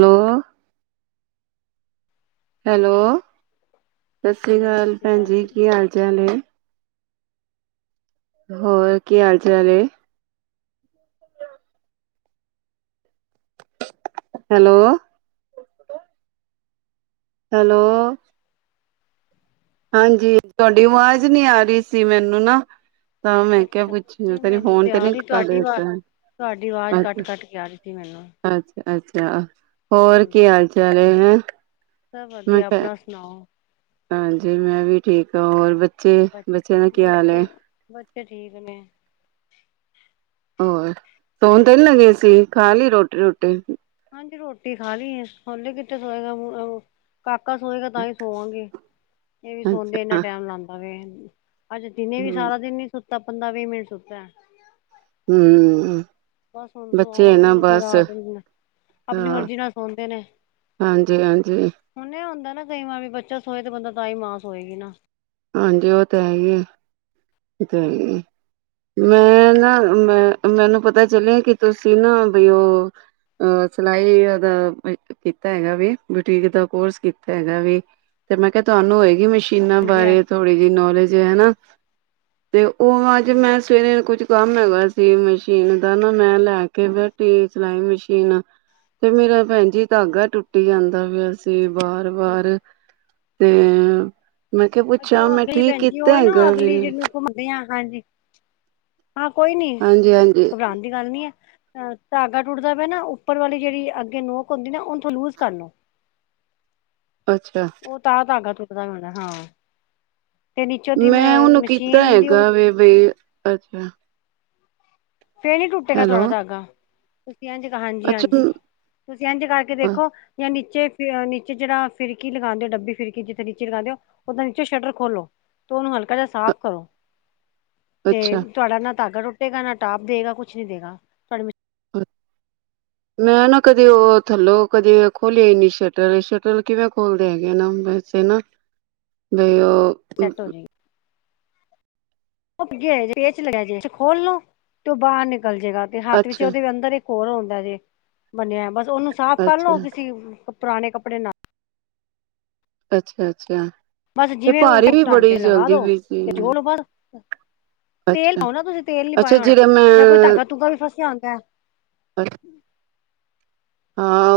Hello, hello, ਸਤਿ ਸ੍ਰੀ hello, ਸਤਿ ਅਕਾਲ ਸ਼੍ਰੀ ਭੈਣ ਜੀ ਕੀ ਹਾਲ ਚਾਲ ਹੈ। ਹੋਰ ਕੀ ਹਾਲ ਚਾਲ ਐ। ਹੈਲੋ, ਹੈਲੋ, ਹਾਂਜੀ ਤੁਹਾਡੀ ਆਵਾਜ਼ ਨਹੀਂ ਆ ਰਹੀ ਸੀ ਮੈਨੂੰ ਨਾ ਤਾਂ ਮੈਂ ਕਿਹਾ ਅੱਛਾ ਪੁੱਛ ਨਹੀਂ ਤੇਰੀ ਮੈਨੂੰ ਫੋਨ ਤੇ ਆ ਨੀ ਰਹੀ ਕਰ ਤੁਹਾਡੀ ਆਵਾਜ਼, ਦਿੱਤਾ ਤੁਹਾਡੀ ਆਵਾਜ਼ ਅੱਛਾ ਕੱਟ-ਕੱਟ ਕੇ ਆ ਰਹੀ ਸੀ ਮੈਨੂੰ ਅਹ ਹੋਰ ਹਾਂਜੀ ਕੀ ਭੈਣ ਹਾਲ ਚਾਲ ਹੈ, ਹੈ ਸਭ ਮੈਂ ਵਧੀਆ ਕਿਹਾ। ਆਪਣਾ ਸੁਣਾਓ? ਹਾਂਜੀ ਮੈਂ ਵੀ ਠੀਕ ਹਾਂ ਹੋਰ ਬੱਚੇ ਬ ਬੱਚਿਆਂ ਦਾ ਕੀ ਹਾਲ ਐ। ਬੱਚੇ ਬੱਚੇ ਠੀਕ ਨੇ ਹੋਰ ਸੋਨ ਤੇ ਨੀ ਲਗੇ ਸੀ, ਖਾ ਲਈ ਰੋਟੀ ਰੁਟੀ। ਹਾਂਜੀ ਰੋਟੀ ਖਾ ਲਈ ਏ, ਹੁਣ ਐ ਕਿਥੇ ਸੋਏਗਾ, ਕਾਕਾ ਸੋਏਗਾ ਤਾਂ ਹੀ ਸੋਵਾਂਗੇ। ਇਹ ਵੀ ਸੌਂਦਿਆਂ, ਇਨਾ ਅੱਛਾ ਟੈਮ ਲਾਦਾ ਵੇ। ਅੱਜ ਦਿਨੇ ਵੀ ਹਮ ਸਾਰਾ ਦਿਨ ਨੀ ਸੁੱਤ ਤਾਂ ਪੰਦਰਾਂ ਵੀਹ ਮਿੰਟ ਸੁੱਤੇ ਆਂ। ਹੂ ਬਸ ਹੁਣ ਸੋਆਵਾਂਗੀ ਇਹਨੂੰ, ਫਿਰ ਆਪ, ਆਪਣੀ ਹਾਂ ਮਰਜ਼ੀ ਨਾਲ ਸੌਦੇ ਨੇ ਹਾਂਜੀ-ਹਾਂਜੀ, ਹਾਂਜੀ ਹੁਣ ਨੀ ਹੁੰਦਾ। ਕਈ ਵਾਰ ਵੀ ਬੱਚਾ ਸੋਏ ਤੇ ਬੰਦਾ ਤਾਂਹੀ ਮਾਂ ਸੋਏਗੀ ਨਾ। ਹਾਂਜੀ ਉਹ ਤੇ ਹੈਗੀ ਐ, ਔ ਤੇ ਹੈ ਹੀ ਐ, ਮੈਂ ਨਾ ਮੈਨੂੰ ਪਤਾ ਚੱਲਿਆ ਕਿ ਤੁਸੀਂ ਨਾ ਬਈ ਉਹ ਸਿਲਾਈ ਦਾ ਕੀਤਾ ਹੈਗਾ ਵੀ ਬਟੀਕ ਦਾ ਕੋਰਸ ਕੀਤਾ ਹੈਗਾ ਵੀ ਤੇ ਮੈਂ ਕਿਹਾ ਤੁਹਾਨੂੰ ਹੋਏਗੀ ਮਸ਼ੀਨਾਂ ਬਾਰੇ ਹਾਂਜੀ-ਹਾਂਜੀ। ਨੌਲੇਜ ਹੈ ਹੈਨਾ। ਤੇ ਉਹ ਅੱਜ ਮੈਂ ਸਵੇਰੇ ਨੂੰ ਕੁਛ ਕੰਮ ਹੈਗਾ ਸੀ ਮਸ਼ੀਨ ਦਾ ਨਾ, ਮੈਂ ਲੈ ਕੇ ਬੈਠੀ ਸਿਲਾਈ ਮਸ਼ੀਨ ਤੇ ਮੇਰਾ ਭੈਣ ਜੀ ਧਾਗਾ ਟੁੱਟੀ ਜਾਂਦਾ ਪਿਆ ਸੀ। ਵਾਰ ਵਾਰ ਤੇ ਮੈਂ ਕਿਹਾ। ਪੁੱਛਾਂ ਜੋ ਮੈਂ ਅਗਲੀ ਠੀਕ ਪੈਜੀ ਉਹ ਕੀਤਾ ਨਾ ਹੈਗਾ ਅਗਲੀ ਵੇ ਜਿਹਨੂੰ ਘੁੰਮਾਨੇ ਆ ਹਾਂਜੀ ਹਾਂ ਕੋਈ ਨੀ ਹਾਂਜੀ-ਹਾਂਜੀ, ਘਬਰਾਉਣ ਦੀ ਗੱਲ ਨੀ ਐ। ਅਹ ਧਾਗਾ ਟੁੱਟਦਾ ਪਿਆ ਨਾ ਉੱਪਰ ਵਾਲੀ ਜਿਹੜੀ ਅੱਗੇ ਨੋਕ ਹੁੰਦੀ ਨਾ ਉਹਨੂੰ ਤੋਂ ਲੂਜ ਕਰ ਲੋ। ਅੱਛਾ ਔ ਤਾਂ ਤਾਗਾ ਪਤਾ ਨੀ ਲਗਾ, ਹਾਂ। ਨੀਚੋਂ ਦੀ ਮੈਂ ਉਹਨੂੰ ਕੀਤਾ ਮਸ਼ੀਨ ਦੀ ਉਹ ਹੈਗਾ ਵੇ ਬਈ, ਅੱਛਾ ਫੇਰ ਨੀ ਟੁੱਟੇਗਾ ਹੈਲੋ ਤਵਾਦਾ ਧਾਗਾ। ਇੰਜ ਹਾਂਜੀ ਹਾਂਜੀ ਅੱਛਾ ਤੁਸੀ ਇੰਝ ਕਰਕੇ ਦੇਖੋ, ਜਾਂ ਨੀਚੇ ਫਿਰ ਨੀਚੇ ਜਿਹੜਾ ਫਿਰਕੀ ਲਗਾਉਂਦੇ ਡੱਬੀ ਫਿਰਕੀ ਜਿੱਥੇ ਨੀਚੇ ਲਗਾਉਂਦੇ ਹੋ ਓਦਾਂ ਨੀਚੇ ਸ਼ਟਰ ਖੋਲੋ ਤੇ ਉਹਨੂੰ ਹਲਕਾ ਜਿਹਾ ਸਾਫ਼ ਕਰੋ। ਤੇ ਅੱਛਾ, ਤੁਹਾਡਾ ਨਾ ਧਾਗਾ ਟੁੱਟੇਗਾ ਨਾ ਸਟਾਫ ਦੇਗਾ ਕੁਛ ਨੀ ਦੇਗਾ ਤੁਹਾਡੀ ਮਸ਼ੀਨ ਮੈਂ ਨਾ ਕਦੇ ਉਹ ਥੱਲੋਂ ਕਦੇ ਖੋਲਿਆ ਹੀ ਨੀ ਸ਼ਟਲ ਸ਼ਟਲ ਕਿਵੇਂ ਖੋਲਦੇ ਹੈਗੇ ਨਾ ਵੈਸੇ ਨਾ ਬਈ ਉਹ ਸੈੱਟ ਹੋ [unintelligible] ਜਾਏਗੀ ਪੇਚ ਲਗਿਆ ਜੇ ਖੋਲੋ ਤੇ ਬਾਹਰ ਗਲ ਜੇਗਾ ਤੇ ਹੱਥ ਵਿੱਚ ਅੱਛਾ, ਉਹਦੇ ਅੰਦਰ ਹੋਰ ਆਉਂਦਾ ਜੇ ਬੰਨਿਆ ਬਸ ਤੁਹਾਨੂੰ ਸਾਫ ਕੱਲ ਨੂੰ ਅੱਛਾ, ਕਿਸੀ ਪੁਰਾਣੇ ਕੱਪੜੇ ਨਾਲ ਅੱਛਾ ਅੱਛਾ ਬਸ ਤੇ ਜਿਵੇਂ ਉਹ ਭਾਰੀ ਵੀ ਢਾਂਚੇ ਬੜੀ ਲਗਾ ਜਲਦੀ ਦੋ ਵੀ ਸੀ ਤੇ ਜੋ ਲੋ ਬਸ ਤੇਲ ਅੱਛਾ, ਪਾਉ ਨਾ ਤੁਸੀਂ ਤੇਲ ਨੀ ਅੱਛਾ ਪਾਇਆ ਹੋਣਾ ਜਿਹੜਾ ਜਾਂ ਕੋਈ ਧਾਗਾ ਧੁਗਾ ਵੀ ਫਸਿਆ ਹੁੰਦਾ ਐ। ਪਰ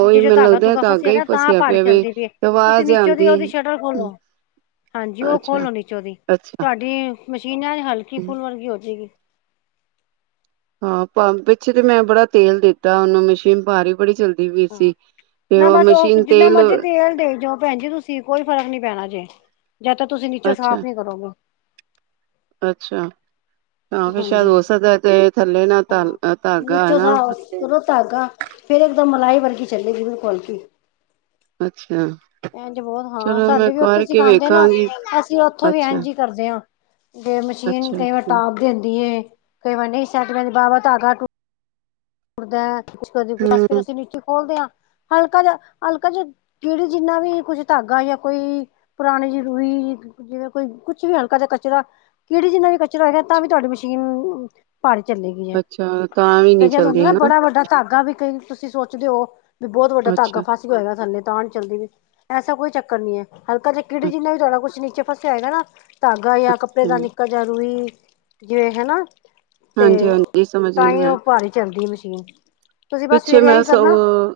ਨੀਚੇ ਜੋ ਧਾਗਾ ਧੁਗਾ ਹੀ ਫਸਿਆਗਾ ਤਾਂ ਫਸਿਆ ਪਹਾੜੀ ਪਿਆ ਵੇ ਚੱਲਦੀ ਪਈਏ ਤੁਸੀਂ ਆਵਾਜ਼ ਨੀਚੋਂ ਦੀ ਆਂਦੀ ਉਹਦੀ ਸ਼ਟਰ ਖੋਲੋ ਹਾਂਜੀ ਉਹ ਅੱਛਾ, ਖੋਲੋ ਨੀਚੋਂ ਦੀ ਅੱਛਾ ਤੁਹਾਡੀ ਮਸ਼ੀਨ ਹੈ ਹਲਕੀ ਫੁੱਲ ਵਰਗੀ ਹੋ ਜਾਏਗੀ। ਹਾਂ ਪਿੱਛੇ ਤੇ ਮੈਂ ਬੜਾ ਤੇਲ ਦਿੱਤਾ ਉਹਨੂੰ ਮਸ਼ੀਨ ਪਾ ਰਹੀ ਬੜੀ ਚੱਲਦੀ ਹਾਂ ਨਾ ਬਸ ਉਹ ਜਿੰਨਾ ਤੇਲ ਮਰਜੀ ਤੇਲ ਦੇਈ ਜਾਓ ਭੈਣ ਜੀ ਤੁਸੀਂ ਕੋਈ ਫਰਕ ਨੀ ਪੈਣਾ ਜੇ। ਜਾਂ ਤਾਂ ਤੁਸੀਂ ਨੀਚੋਂ ਅੱਛਾ ਸਾਫ਼ ਨੀ ਕਰੋਗੇ। ਅੱਛਾ ਹਾਂ ਫੇਰ ਸ਼ਾਇਦ ਹਾਂਜੀ। ਹੋ ਸਕਦਾ ਤੇ ਥੱਲੇ ਨਾ ਧਾਲ ਹਾਂ ਧਾਗਾ ਨੀਚੋਂ ਹਨਾ ਫਸਿਆ ਧਾਗਾ ਫੇਰ ਇੱਕਦਮ ਮਲਾਈ ਵਰਗੀ ਚੱਲੇਗੀ ਉਹਨੂੰ ਖਲ ਕੇ ਅੱਛਾ। ਇੰਝ ਬਹੁਤ ਹਾਂ ਚਲੋ ਮੈਂ ਸਾਡੇ ਵੀ ਉੱਥੇ ਕਰਕੇ ਸਿਖਾਉਂਦੇ ਨਾ ਵੇਖਾਂਗੀ ਅਸੀਂ ਉੱਥੋਂ ਵੀ ਅੱਛਾ ਇੰਝ ਹੀ ਕਰਦੇ ਹਾਂ। ਜੇ ਮਸ਼ੀਨ ਅੱਛਾ ਕਈ ਵਾਰ ਅੱਛਾ ਟਾਪ ਦੇ ਹੁੰਦੀ ਹੈ। ਕਈ ਵਾਰੀ ਨਹੀਂ ਸਤ ਵਾਰ ਵਾਵਾ ਧਾਗਾ ਟੁੱਟਦਾ ਐ। ਕੁਛ ਕਦੇ ਬੱਸ ਫੇਰ ਹੂੰ ਅਸੀਂ ਨੀਚੇ ਖੋਲਦੇ ਹਾਂ। ਹਲਕਾ ਜ ਹਲਕਾ ਜ ਕਿੜੀ ਜਿੰਨਾ ਵੀ ਕੁਝ ਧਾਗਾ ਜਾਂ ਕੋਈ ਪੁਰਾਣੇ ਜ਼ਰੂਰੀ ਜਿਵੇਂ ਕੋਈ ਕੁਛ ਵੀ ਹਲਕਾ ਜ ਕਚਰਾ ਕਿਹੜੀ ਜਿੰਨਾ ਵੀ ਕਚਰਾ ਹੋਗਾ ਤਾਂ ਵੀ ਤੁਹਾਡੀ ਮਸ਼ੀਨ ਭਾਰੀ ਚੱਲੇਗੀ ਜੇ ਅੱਛਾ ਤਾਂ ਵੀ ਤੇ ਨੀ ਹੁੰਦਾ ਚੱਲਦੀ ਨਾ ਹਨਾ ਬੜਾ ਵੱਡਾ ਧਾਗਾ ਵੀ ਕਈ ਤੁਸੀਂ ਸੋਚਦੇ ਹੋ। ਵੀ ਬਹੁਤ ਵੱਡਾ ਧਾਗਾ ਅੱਛਾ ਫਾਸੀ ਹੋਏਗਾ ਸਾਡੇ ਤਾਂ ਨਹੀਂ ਚੱਲਦੀ ਵੀ ਐਸਾ ਕੋਈ ਚੱਕਰ ਨਹੀਂ ਹੈ ਹਲਕਾ ਚ ਕੀੜੀ ਅੱਛਾ ਜਨਾ ਵੀ ਤੁਹਾਡਾ ਕੁਛ ਨੀਚੇ ਫਸਿਆ ਹੈਗਾ ਨਾ ਤਾਂ ਗਾ ਜਾਂ ਕੱਪੜੇ ਦਾ ਨਿੱਕਾ ਜਿ ਰੂਹੀ ਜਿਵੇਂ ਹਨਾ ਹਾਂਜੀ ਹਾਂਜੀ ਸਮਝ ਗਈ ਮੈਂ ਦੀ ਮਸ਼ੀਨ ਤੁਸੀਂ ਬਸ ਪਿੱਛੇ ਸਵੇਰਿਆ ਮੈਂ ਹੀ ਕਰਨਾ ਸਗੋਂ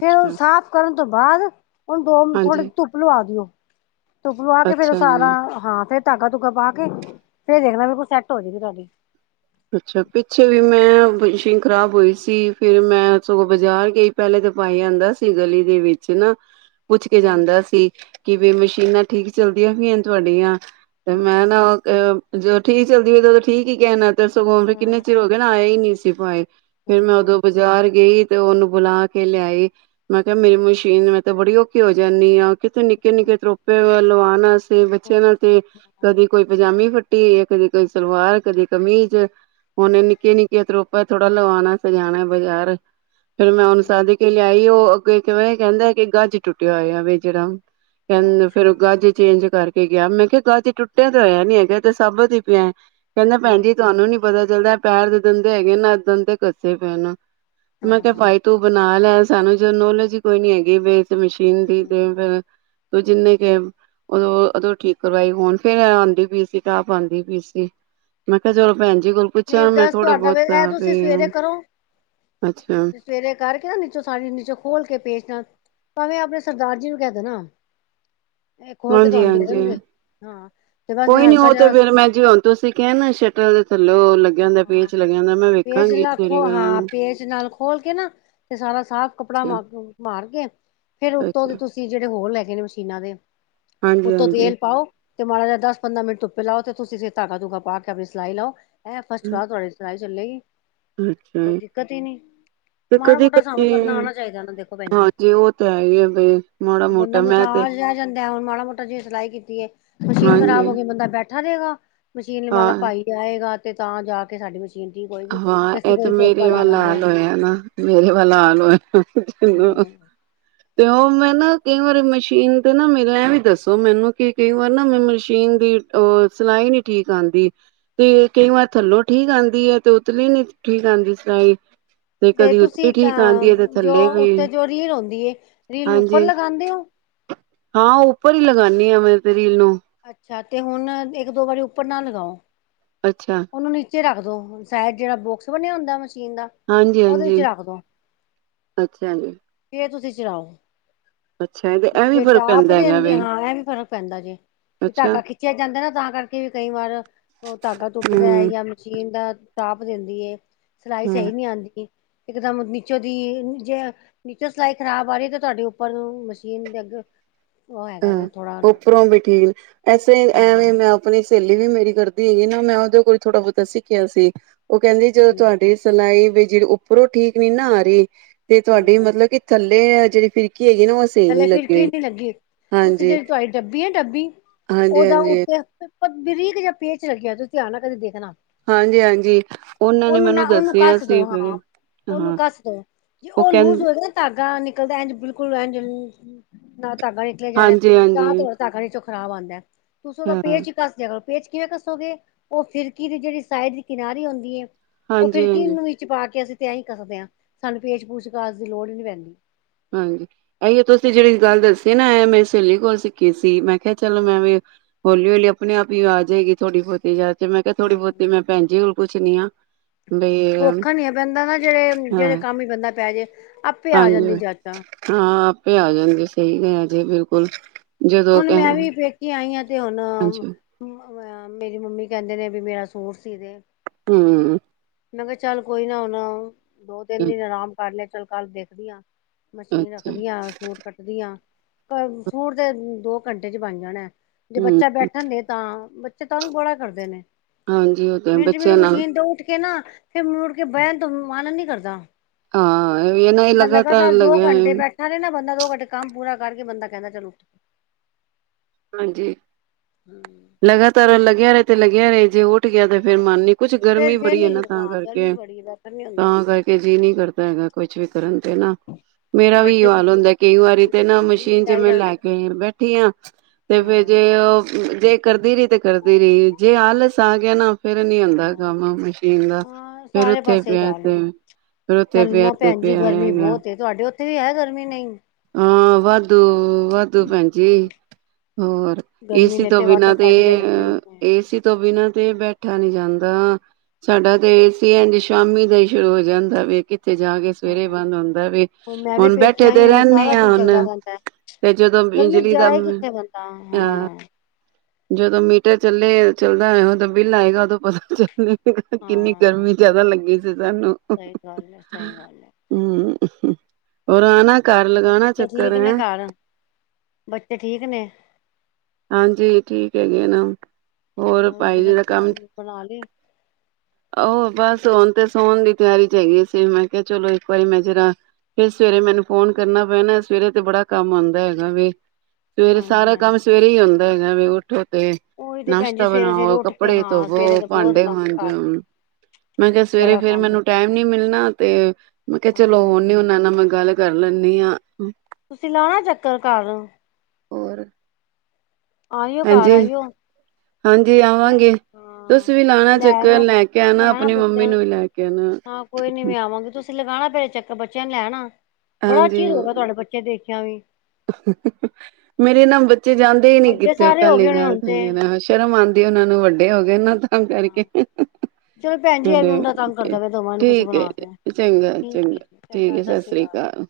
ਫਿਰ ਉਹ ਸਾਫ਼ ਕਰਨ ਤੋਂ ਬਾਅਦ ਹੁਣ ਦੋ ਥੋੜੇ ਹਾਂਜੀ ਧੁੱਪ ਲਵਾ ਦਿਓ ਧੁੱਪ ਆ ਕੇ ਫੇਰ ਅੱਛਾ ਜੀ ਸਾਰਾ ਹਾਂ ਧਾਗਾ ਧੁਗਾ ਪਾ ਕੇ ਫਿਰ ਦੇਖਦਾ ਬਿਲਰੇ ਕੋਲ ਸੈੱਟ ਹੋ ਜਾਏਗੀ ਅੱਛਾ ਪਿੱਛੇ ਵੀ ਮੈਂਸ਼ ਖ਼ਰਾਬ ਹੋਈ ਸੀ ਫਿਰ ਮੈਂ ਸਗੋਂ ਬਾਜ਼ਾਰ ਗਈ ਪਹਿਲੇ ਤਾਂ ਪਾਈ ਆਂਦਾ ਸੀ ਗਲੀ ਦੇ ਵਿੱਚ ਨਾ ਪੁੱਛ ਕੇ ਹਾਂਜੀ ਜਾਂਦਾ ਸੀ ਕਿ ਵੀ ਮਸ਼ੀਨਾਂ ਠੀਕ ਚੱਲਦੀਆਂ ਵੀਈਆਂ ਤੁਹਾਡੀਆਂ ਤੇ ਹੂੰ ਮੈਂ ਹੂੰ ਨਾ ਜਦ ਠੀਕ ਚਦੀ ਤਾਂ ਉਦੋਂ ਠੀਕ ਹੀ ਕਹਿਣਾ ਰਗਮ ਕਿੰਨੇ ਹਾਂ ਚਿਰ ਹੋਏ ਨਾ ਆਏ ਹੀ ਨਹੀਂ ਸੀ ਪਾਏ [unintelligible] ਫਿਰ ਹਾਂ ਮੈਂ ਉਦੋਂ ਹਾਂ ਬਾਜ਼ਾਰ ਗਈ ਤੇ ਉਹਨੂੰ ਬੁਲਾ ਕੇ ਲਿਆਈ ਮੈਂ ਕਿਹਾ ਮੇਰੀ ਮਸ਼ੀਨ ਮੈਂ ਤੇ ਬੜੀ ਔਖੀ ਹੋ ਜਾਂਦੀ ਆ ਕਿਥੇ ਨਿੱਕੇ ਹੂੰ ਨਿੱਕੇ ਤਰੋਪੇ ਲਵਾ ਹਨ ਤੇ ਬੱਚਿਆਂ ਨਾਲ ਤੇ ਕਦੀ ਕੋਈ ਪਜਾਮੇ ਫੱਟ ਟੀ ਕਦੀ ਕਈ ਸਲਵਾਰ ਕਦੀ ਕਮੀਜ਼ [unintelligible] ਹੁਨੇ ਨਿੱਕੇ ਨਿੱਕੇ ਤੋ ਥੋੜਾ ਲਵਾਉਣਾ ਸਜਾਣਾ ਬਜ਼ਾਰ ਫਿਰ ਮੈਂਨਸਾਦੀ ਕੇ ਲਿਆ ਆਈ ਉਹ ਗੇ ਤੇ ਇਹ ਕਹਿੰਦਾ ਕਿ ਗੱਜ ਟੁੱਟਿਆ ਹੋਇਆ ਵ ਜਿਹੜਾ ਹਾਂ ਕਹਿੰਦੇ ਅੱਛਾ ਫਿਰ ਗਾਜੇ ਚੇਂਜ ਕਰਕੇ ਗਿਆ ਮੈਂ ਕਿਹਾ ਗਾਹ ਚ ਟੁੱਟਿਆ ਤੇ ਹੋਇਆ ਨੀ ਹੈਗਾ ਤੇ ਸਭ ਦੀ ਪਿਆ ਕਹਿੰਦੇ ਭੈਣ ਹੂੰ ਜੀ ਇਹਨੂੰ ਨੀ ਪਤਾ ਚੱਲਦਾ ਪੈਰ ਦੇ ਗੰਦੇ ਹੈਗੇ ਨਾ ਕੱਸੇ ਪਏ ਨਾ ਮੈਂ ਹਾਂ ਕਿਹਾ ਹਾਂ ਭਾਈ ਤੂ ਬਣਾ ਲੈ ਸਾਨੂੰ ਜੋ ਨੋਲੋਜੀ ਕੋਈ ਨੀ ਹੈਗੀ ਬੇ ਮਸ਼ੀਨ ਦੀ ਤੇ ਫ ਜਿੰਨੇ ਕ ਉਦੋਂ ਉਹਦੋਂ ਠੀਕ ਕਰਵਾਈ ਹੁਣ ਫੇਿਰ ਆਉਂਦੀ ਪਈ ਸੀ ਟਾਪ ਆਉਂਦੀ ਪਈ ਸੀ ਮੈਂ ਕਿਹਾ ਚਲੋ ਭੈਣ ਜੀ ਕੋਲ ਨਹੀਂ ਪੁੱਛਾਂ ਮੈਂ ਦੱਸ ਥੋੜੇ ਤੁਹਾਡਾ ਵੀ ਬਹੁਤ ਇਹ ਤੁਸੀਂ ਵੀ ਸਵੇਰੇ ਕਰੋ ਅੱਛਾ ਸਵੇਰੇ ਕਰਕੇ ਨਾ ਨੀਚੋਂ ਸਾ ਨੀਚੋਂ ਖੋਲ ਕੇ ਪੇਚਦਾ ਭਾਵੇਂ ਆਪਣੇ ਸਰਦਾਰ ਜੀ ਨੂੰ ਕਹਿ ਦੇਣਾ ਇਹ ਖੋਲ ਕੇ ਹਾਂਜੀ ਤੁਹਾਨੂੰ ਦੇ ਹਾਂਜੀ ਦੇਣਗੇ ਹਾਂ ਤੇ ਬਸ ਕੋਈ ਨੀ ਹਲਕਾ ਉਹ ਤੇ ਜਿਹਾ ਫੇਿਰ ਮੈਂ ਜੀ ਹੁਣ ਤੋਂਸੀਂ ਕਹਿਣਾ ਸ਼ਟਰਲ ਹੈਲੋ ਹਾਂ ਪੇਜ ਨਾਲ ਖੋ ਕਰਾਂ ਹਾਂ ਪੇਜ ਨਾਲ ਖੋਲ ਕੇ ਨਾ ਤੇ ਸਾਰਾ ਸਾਫ਼ ਕੱਪੜਾ ਅੱਛਾ ਮਾਰ ਕੇ ਫੇਰ ਉੱਤੋਂ ਦੇ ਅੱਛਾ ਤੁਸੀਂ ਜਿਹੜੇ ਹੋਰ ਲੈ ਕੇ ਨੇ ਮਸ਼ੀਨਾਂ ਦੇ ਹਾਂਜੀ ਉਤੋਂ ਹਾਂਜੀ ਤੇਲ ਪਾਓ ਤੇ ਮਾੜਾ ਜਿ ਦਸ ਪੰਦਰ ਮਿੰਟ ਲਓ ਤੇ ਤੁਸੀਂਂ ਧਾਗਾ ਧੁਗਾ ਪਾ ਕੇ ਆਪਣੀ ਸਿਈ ਲਓ ਹੈਂ ਬਹੁਤ ਤੁੜੇ ਸ ਚਲੇਗੀ ਅੱਛਾ ਜੀ ਤੇ ਮਾੜਾ ਕਦੀ ਮੋਟਾ ਸਾਨੂੰ ਕਦੀ ਕਰਨਾ ਆਉਣਾ ਚਾਹੀਦਾ ਨਾ ਦੇਖੋ ਭੈਣ ਜੀ ਹਾਂਜੀ ਉਹ ਤੇ ਹੈ ਹੀ ਆ ਬ ਮਾੜਾ ਮੋਟਾ ਮੈਂ ਤੇ ਜਿ ਸਿਲਾਈ ਕੀਤੀ ਏ ਮਸ਼ੀਨ ਖਰਾਬ ਹਾਂਜੀ ਹੋ ਗਈ ਬੰਦਾ ਬੈਠਾ ਠਰੇਗਾ ਮਸ਼ੀਨ ਵਾਲਾ ਹਾਂ ਪਾਈ ਜਾਏਗਾ ਤੇ ਤਾਂ ਜਾ ਕੇ ਫਿਰ ਘਰ ਦੇ ਵਿੱਚ ਹਾਂ ਇਹ ਤੇ ਮੇਰੇ ਵਾਲਾ ਹਾਲ ਹੋਇਆ ਨਾ ਮੇਰੇ ਵੱਲ ਆਾਲ ਹੋਇਆ ਅਮ ਹਮ ਤੇ ਉਹ ਮੈਂ ਨਾ ਕਈ ਵਾਰੀ ਮਸ਼ੀਨ ਤੇ ਨਾ ਮੇਰਾ ਐ ਵੀ ਦੱਸੋ ਮੈਨੂੰ ਕਿ ਕਈ ਵਾਰ ਨਾ ਮੈਂ ਮਸ਼ੀਨ ਦੀ ਉਹ ਸਿਲਾਈ ਨੀ ਠੀਕ ਆਉਂਦੀ ਤੇ ਕਈ ਵਾਰ ਥੱਲੋਂ ਠੀਕ ਆਉਂਦੀ ਹੈ ਤੇ ਉਤਲੀ ਨੀ ਠੀਕ ਆਂਦੀ ਸਲਾਈ ਤੇ ਤੁਸੀਂ ਅ ਜੋ ਥੱਲੇ ਵੀ ਉੱਥੇ ਜੋ ਰੀਲ ਆੁੰਂਦੀ ਹੈ ਰੀਲ ਨੂੰ ਉੱਪਰ ਹਾਂਜੀ ਲਗਾਉਦੇ ਹੋ ਹਾਂ ਉੱਪਰ ਹੀ ਲਗਾਉਂਦੀ ਹਾਂ ਮੈਂ ਤੇ ਰੀਲ ਨੂੰ ਹ [unintelligible] ਅੱਛਾ ਤੇ ਹੁਣ ਇੱਕ ਦੋ ਵਾਰੀ ਉੱਪਰ ਨਾ ਲਗਾਓ ਅੱਛਾ ਉਹਨੂੰ ਨੀਚੇ ਰੱਖਦੋ [inaudible] ਜਿਹੜਾ ਬੋਕਸ ਬਣਿਆ ਹੁੰਦਾ [inaudible] ਦਾ ਉਹਦੇ ਵਿੱਚ ਹਾਂਜੀ-ਹਾਂਜੀ ਰੱਖਦੋ ਅੱਛਾ ਜੀ ਜੇ ਤੁਸੀਂ ਰਓ [unintelligible] ਅੱਛਾ ਤੇ ਇਹ ਵੀ ਜੇ ਫ਼ਰਕ ਟਾਪ ਪੈਂਦਾ ਹੈਗਾ ਦੇ ਵੇ ਹਾਂ ਐ ਵੀ ਫਰਕ ਪੈਂਦਾ ਜੇ ਵੀ ਅੱਛਾ ਧਾਗਾ ਖਿੱਚਿਆ ਜਾਂਦਾ ਨਾ ਤਾਂ ਕਰਕੇ ਵੀ ਕਈ ਵਾਰ ਉਹ ਧਾਗਾ ਤੱ ਹੂੰ ਜਾਂ ਮਸ਼ੀਨ ਦਾ ਟਾਪ ਦਿੰਦੀ ਏ ਸਿਲਾਈ ਹਾਂ ਸਹੀ ਨਹੀਂ ਆਉਂਦੀ ਇਕਦਮ ਨੀਚੋਂ ਦੀ ਜੇ ਨੀਚੋਂ ਸਿਲਾਈ ਖ਼ਰਾਬ ਆ ਰੀ ਤੇ ਤੁਆਡੀ ਉੱਪਰ ਨੂੰ ਮਸ਼ੀਨ ਦੇ ਅੱਗੇ- ਉਹ ਹੈਗਾ ਵੇ ਹਾਂ- ਥੋੜਾ ਉਪਰੋਂ ਵੀ ਠੀਕ । ਐਸੇ ਹਾਂ ਐਵੇਂ ਮੈਂ ਆਪਣੀ- ਸੇਲੀ ਵੀ ਮੇਰੀ ਕਰਦੀ ਹੈਗੀ ਨਾ। ਮੈਂ ਉਦੇ ਕੋਲ ਥੋੜਾ ਬੋਤਾ ਸਿੱਖਿਆ ਸੀ। ਓ ਕੇਂਦੀ ਜਦੋਂ ਤੁਆਡੀ ਸਿਲਾਈ- ਫੇਰ ਜੇ ਉੱਪਰੋਂ ਠੀਕ ਨੀ ਨਾ ਆ ਰੀ ਤੇ ਤੁਆਡੇ ਹੂੰ ਮਲਬ ਕਿ ਥੱਲੇ- ਏ ਜੇੜੀ ਫਿਰ- ਕੀ ਹੈਗੀ ਨਾ ਓ ਸਈ ਨੀ ਥੱਲੇ ਲੱਗੀ ਫਿਰਕੀ ਹੋਈ। ਨੀ ਲੱਗੀ ਤੁਸੀਂ ਹਾਂਜੀ ਜੇੜੀ ਤੁਆਡੀ ਡੱਬੀ ਏ ਡੱਬੀ। ਹਾਂਜੀ ਉਦਾ ਹਾਂਜੀ ਉੱਤੇ- ਬਰੀਕ ਜਿਆ ਪੇਚ ਲੱਗਿਆ ਤੁਸੀਂ ਧਿਆਨ ਨਾ ਕਦੇ ਦੇਖਣਾ। ਹਾਂਜੀ -ਹਾਂਜੀ ਉਨਾਂ ਨੇ ਉਹਨੂੰ ਮੈਨੂੰ ਨਾ ਉਹਨੂੰ ਦੱਸਿਆ ਕੱਸ ਸੀ ਦੋ [unintelligible] ਹਾਂ ।ਫੇਰ ਉਹਨੂੰ ਹਾਂ ਕੱਸ ਦੋ ਜੇ ਉਹ ਲੂਜ ਕੇਂਦ- ਹੋਏਗਾ ਨਾ ਧਾਗਾ ਨਿਕਲਦਾ ।ਬਿਲਕੁਲ ਏਂਜ ਜ ਨਾ- ਹਾਂਜੀ [unintelligible] ਹਾਂਜੀ ਖ਼ਰਾਬ ਆਂਦਾ। ਤੁਸੀਂ ਉਦਾ ਹਾਂ ਪੇਚ ਈ ਕੱਸ ਦਿਆ ਕਰੋ। ਪੇਚ ਕਿਵੇਂ ਕੱਸੋਗੇ? ਓ ਫਿਰਕੀ ਦੀ ਜੇੜੀ ਸਾਈਡ ਦੀ ਕਿਨਾਰੀ ਹੁੰਦੀ ਏ- ਓ ਹਾਂਜੀ ਫਿਰਕੀ ਹਾਂਜੀ ਨੂੰ ਵਿਚ ਪਾ ਕੇ ਅਸੀਂ- ਇਆਂ ਹੀ ਕੱਸਦੇ ਆਂ। ਸਾਨੂੰ ਪੇਚ ਪੂਚ ਕਾਜ ਦੀ ਲੋੜ ਈ ਨੀ ਪੈਂਦੀ। ਹਾਂਜੀ ਏਈਓ ਤੁਸੀਂ ਜੇੜੀ ਗੱਲ ਦੱਸੀ ਨਾ, ਮੈਂ ਸੇਲੀ ਕੋ ਸਿੱਖੀ ਸੀ ਮੈਂ। ਕਿਆ ਚਲ ਮੈਂ ਵੀ ਹੌਲੀ -ਹੌਲੀ ਅਪ- ਆਪਣੇ ਆਪ ਈ ਆ ਜੇਗੀ ਥੋੜ੍ਹੀ ਬਹੁਤੀ ਜਾ- ਮੈਂ ਕਿਆ ਥੋੜ੍ਹੀ ਹਾਂ ਬੋਤੀ ਮੈਂ ਭੈਣ ਜੀ- ਪੁਛ ਨੀ ਆ- ਬਈ ਔਖਾ ਨੀ ਆ ਪੈਂਦਾ ਨਾ ਜੇੜੇ ਹਾਂ -ਜੇੜੇ ਕੰਮ ਵੀ ਬੰਦਾ ਪੈ ਜੇ। ਆਪੇ ਆ ਹਾਂਜੀ ਜਾਂਦੀ ਜਾਚ। ਹਾਂ ਆਪੇ ਆ ਜਾਂਦੀ। ਸਈ ਕਿਆ। ਜੀ ਬਿਲਕੁਲ। ਜਦੋਂ ਹੁਣ ਮੈਂ ਕਹਿ ਵੀ ਪੇਕੇ ਆਈ ਆਂ। ਕਿ ਹੁਣ ਹਾਂਜੀ ਮੇਰੀ ਮੰਮੀ ਕਹਿੰਦੇ ਨੇ ਵੀ ਮੇਰਾ ਸੂਟ ਸੀ ਦੇ ਹੂੰ ਮੈਂ ਕਿਆ ਚੱਲ ਕੋਈ ਨਾ ਹੁਣ ਦੋ ਤਿੰਨ ਦਿਨ ਆਰਾਮ ਕਰ ਲਿਆ। ਚੱਲ ਕੱਲ ਦੇਖਦੀ ਆਂ। ਮਸ਼ੀਨ ਰੱਖ ਅੱਛਾ ਦੀਆਂ ਸੂਟ ਕੱਟਦੀ ਆ। ਅ ਸੂਟ ਦੇ ਦੋ ਘੰਟੇ ਚ ਬਣ ਜਾਣਾ ਜੇ ਹੂੰ ਬੱਚਾ ਬੈਠਣ ਦੇ ਤਾਂ ਤੰਗ ਬੜਾ ਕਰਦੇ ਨੇ। ਹਾਂਜੀ ਉਹ ਤਾਂ ਮਿੰਟ-ਮਿੰਟ ਬੱਚਿਆਂ ਨਾਲ ਮਸ਼ੀਨ ਤੋਂ ਉੱਠ ਕੇ ਨਾ ਫਿਰ ਮੁੜ ਕੇ ਬਹਿਣ ਤੋਂ ਮਨ ਨੀ ਕਰਦਾ। ਹਾਂ ਇਹ ਵੀ ਨਾ ਇਹ ਬੰਦਾ ਲਗਾਤਾਰ ਦੋ ਲੱਗਿਆ ਘੰਟੇ ਬੈਠਾ ਰ ਨਾ ਬੰਦਾ ਦੋ ਘੰਟੇ ਕੰਮ ਪੂਰਾ ਕਰਕੇ ਬੰਦਾ ਕਹਿੰਦਾ ਚਲੋ। ਹਾਂਜੀ। ਹਮ ਲਗਾਤਾਰ ਅਲੱਗ ਲੱਗਿਆ ਰਹੇ ਤੇ ਲਗਿਆ ਰ ਜੇ ਉੱਠ ਉੱਠ ਗਿਆ ਤੇ ਫਿਰ ਮਨ ਨੀ ਕੁਛ ਹਾਂ ਗਰਮੀ ਫੇਰ ਫੇਰ ਬੜੀ ਹੈ ਨੀ ਨਾ ਤਾਂ ਹਾਂ ਗਰਮੀ ਕਰਕੇ ਬੜੀ ਹੈ ਬੈਠਣ ਨੀ ਹੁੰਦਾ ਤਾਂ ਕਰਕੇ ਜੀਅ ਨਹੀਂ ਕਰਦਾ ਹੈਗਾ ਕੁਛ ਵੀ ਕਰਨ ਤੇ ਨਾ। ਮੇਰਾ ਵੀ ਇਹ ਬੱਚੇ ਹਾਲ ਹੁੰਦਾ ਕਈ ਵਾਰੀ ਤੇ ਨਾ ਮਸ਼ੀਨ ਲਾਈ ਜਿਵੇਂ ਰੱਖਦੇ ਲੈ ਕੇ ਆਈ ਆ ਬੈਠੀ ਹਾਂ ਫਿਰ ਹਾਂ ਜੇ ਉਹ ਜੇ ਕਰਦੀ ਰਹੀ ਤੇ ਕਰਦੀ ਰਹੀ ਜੇ ਆਲਸ ਆ ਗਿਆ ਨਾ ਫਿਰ ਨੀ ਆਉਂਦਾ ਹਾਂ ਕੰਮ ਮਸ਼ੀਨ ਦਾ ਹਾਂ ਫਿਰ ਸਾਰੇ ਉੱਥੇ ਪਾਸੇ ਹੀ ਪਿਆ ਹਾਲ ਤੇ ਹੈ ਫਿਰ ਉਥੇ ਪਿਆ ਤੇ ਪਿਆ ਹੈਗਾ। ਓਥੇ ਵੀ ਹੈ ਗਰਮੀ ਨਹੀਂ। ਹਾਂ, ਵਾਧੂ-ਵਾਧੂ ਭੈਣਜੀ ਹੋਰ ਗਰਮੀ ਏਸੀ ਨੇ ਤੋਂ ਵੱਟ ਬਿਨਾਂ ਤੇ ਕੱਢ ਕੇ ਰੱਖੇ ਹੋਏ ਨੇ ਏਸੀ ਤੋਂ ਬਿਨਾਂ ਤੇ ਬੈਠਾ ਨੀ ਜਾਂਦਾ। ਸਾਡਾ ਤੇ ਏਸੀ ਐਜ ਸ਼ਾਮੀ ਦਾ ਹੀ ਸ਼ੁਰੂ ਹੋ ਜਾਂਦਾ ਵੇ। ਇੱਥੇ ਜਾ ਕੇ ਹਾਂ ਸਵੇਰੇ ਬੰਦ ਹੁੰਦਾ ਵੇ। ਮੈਂ ਵੀ ਹੁਣ ਪੇਕੇ ਬੈਠੇ ਆਈ ਤੇ ਹੋਈ ਰਹਿੰਦੇ ਸਾਰਾ ਆ ਦਿਨ ਚੱਲਦਾ ਹੁਣ ਰਹਿੰਦਾ। ਤੇ ਜਦੋਂ ਗਰਮੀ ਬਿਜਲੀ ਦਾ ਜਾਏ ਕਿੱਥੇ ਬੰਦਾ ਅਹ ਹਾਂ। ਜਦੋਂ ਮੀਟਰ ਚੱਲੇ ਚੱਲਦਾ ਹੈ ਉਦੋ ਬਿੱਲ ਆਏਗਾ ਉਦੋਂ ਪਤਾ ਚੱਲੇ। ਕਿੰਨੀ ਹਾਂ ਗਰਮੀ ਜਿਆਦਾ ਲੱਗੀ। ਸਹੀ ਗੱਲ ਹੈ ਸਹੀ ਗੱਲ ਹੈ ਹੂੰ ਹੋਰ ਅਨਾ ਬੱਚੇ ਠੀਕ ਨੇ ਘਰ ਬੱਚੇ ਠੀਕ ਨੇ। ਹਾਂਜੀ ਠੀਕ ਹੈਗੇ ਨਾ। ਹੋਰ ਰੋਟੀ ਪਾਈ ਜੀ ਦਾ ਕੰਮ ਸਬਜ਼ੀ ਬਣਾ ਲਈ ਆਹ ਬਸ ਸੋਣ ਤੇ ਸੋਣ ਦੀ ਤਿਆਰੀ ਚ ਹੈਗੀ ਸੀ ਮੈਂ ਕਿਹਾ ਚਲੋ ਇੱਕ ਵਾਰੀ ਮੈਂ ਜਰਾ ਫਿਰ ਸਵੇਰੇ ਮੈਨੂੰ ਫੋਨ ਕਰਨਾ ਪੈਣਾ ਸਵੇਰੇ ਤੇ ਬੜਾ ਕੰਮ ਆਉਂਦਾ ਹੈਗਾ ਵੇ। ਹਾਂਜੀ। ਹਾਂਜੀ। ਕਿ ਹੁੰਦਾ ਹੈਗਾ ਵੇ। [unintelligible] ਉਹੀ ਤੇ ਭੈਣ ਜੀ ਨਾਸ਼ਤਾ ਸਵੇਰੇ ਸਵੇਰੇ ਬਣਾਓ ਉੱਠ ਕੇ ਕੱਪੜੇ ਹਾਂ ਸਵੇਰੇ ਧੋਵੋ, ਤਾਂ ਬਹੁਤ ਭਾਂਡੇ ਕੰਮ ਘਰ ਮਾਂਜੋ ਦੇ ਮੈਂ ਕਿਹਾ ਸਵੇਰੇ ਬੜਾ ਫਿਰ ਕੰਮ ਮੈਨੂੰ ਸਵੇਰ ਟਾਈਮ ਦਾ ਨੀ ਮਿਲਣਾ ਤੇ, ਮੈਂ ਕਿਹਾ ਚਲੋ ਹਾਂਜੀ ਹੁਣ ਇਹ ਹਾਂਜੀ ਉਹਨਾ ਨਾਲ ਮੈਂ ਗੱਲ ਕਰ [unintelligible] ਤੁਸੀ ਲਾਣਾ ਚੱਕਰ ਘਰ। ਹੋਰ ਆਇਓ ਘਰ ਹਾਂਜੀ ਆਇਓ ਹਾਂਜੀ ਮੈਂ ਆਵਾਂਗੇ ਹਾਂ ਤੁਸੀ ਵੀ ਲਾਣਾ ਚੱਕਰ ਲੈਣਾ ਲੈ ਕੇ ਆਣਾ ਲੈਣਾ ਆਪਨੀ ਮੰਮੀ ਬੱਚਿਆਂ ਨੂੰ ਵੀ ਲੈ ਕੇ ਆਣਾ ਹੰ। ਲਗਾਉਣਾ ਫੇਰ ਚੱਕਰ ਬੱਚਿਆਂ ਨੂੰ ਲੈ ਆਉਣਾ। ਬੜਾ ਚਿਰ ਹੋ ਗਿਆ ਤੁਹਾਡੇ ਬੱਚੇ ਦੇਖਿਆ ਵੀ। ਹੁ ਹੁ ਹੁ ਹੁ ਮੇਰੇ ਨਾ ਬ ਚੇ ਜਾਂਦੇ ਹੀ ਨੀ ਵੱਡੇ ਕਿਤੇ ਸਾਰੇ ਹੋ ਪਹਿਲੀ ਗਏ ਹੋਣੇ ਗੱਲ ਹੁਣ ਤੇ ਇਹੀ ਹੈ ਸ਼ਰਮ ਆਉਂਦ ਇਹਨੇਂ ਇਹਨੇਂ ਵੱਡੇ ਹੋ ਗਏ ਨਾਂ। ਤਾਂ ਕਰਕੇ ਹਾਂ ਹੁ ਹੁ ਹੁ ਭੈਣ ਜੀ ਚਲੋ ਇਹ ਮੁੰਡਾ ਤੰਗ ਬਈ ਕਰਦਾ ਪਿਆ ਦਵਾ ਇਹਨੂੰ ਕੁਛ ਠੀਕ ਹੈ ਬਣਾ ਕੇ ਠੀਕ ਹੈ ਜੀ ਚੰਗਾ ਚੰਗਾ-ਚੰਗਾ-ਚੰਗਾ ਸਤਿ ਸ਼੍ਰੀ ਸ੍ਰੀ ਅਕਾਲ।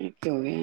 ਇੱਥੇ ਵੀ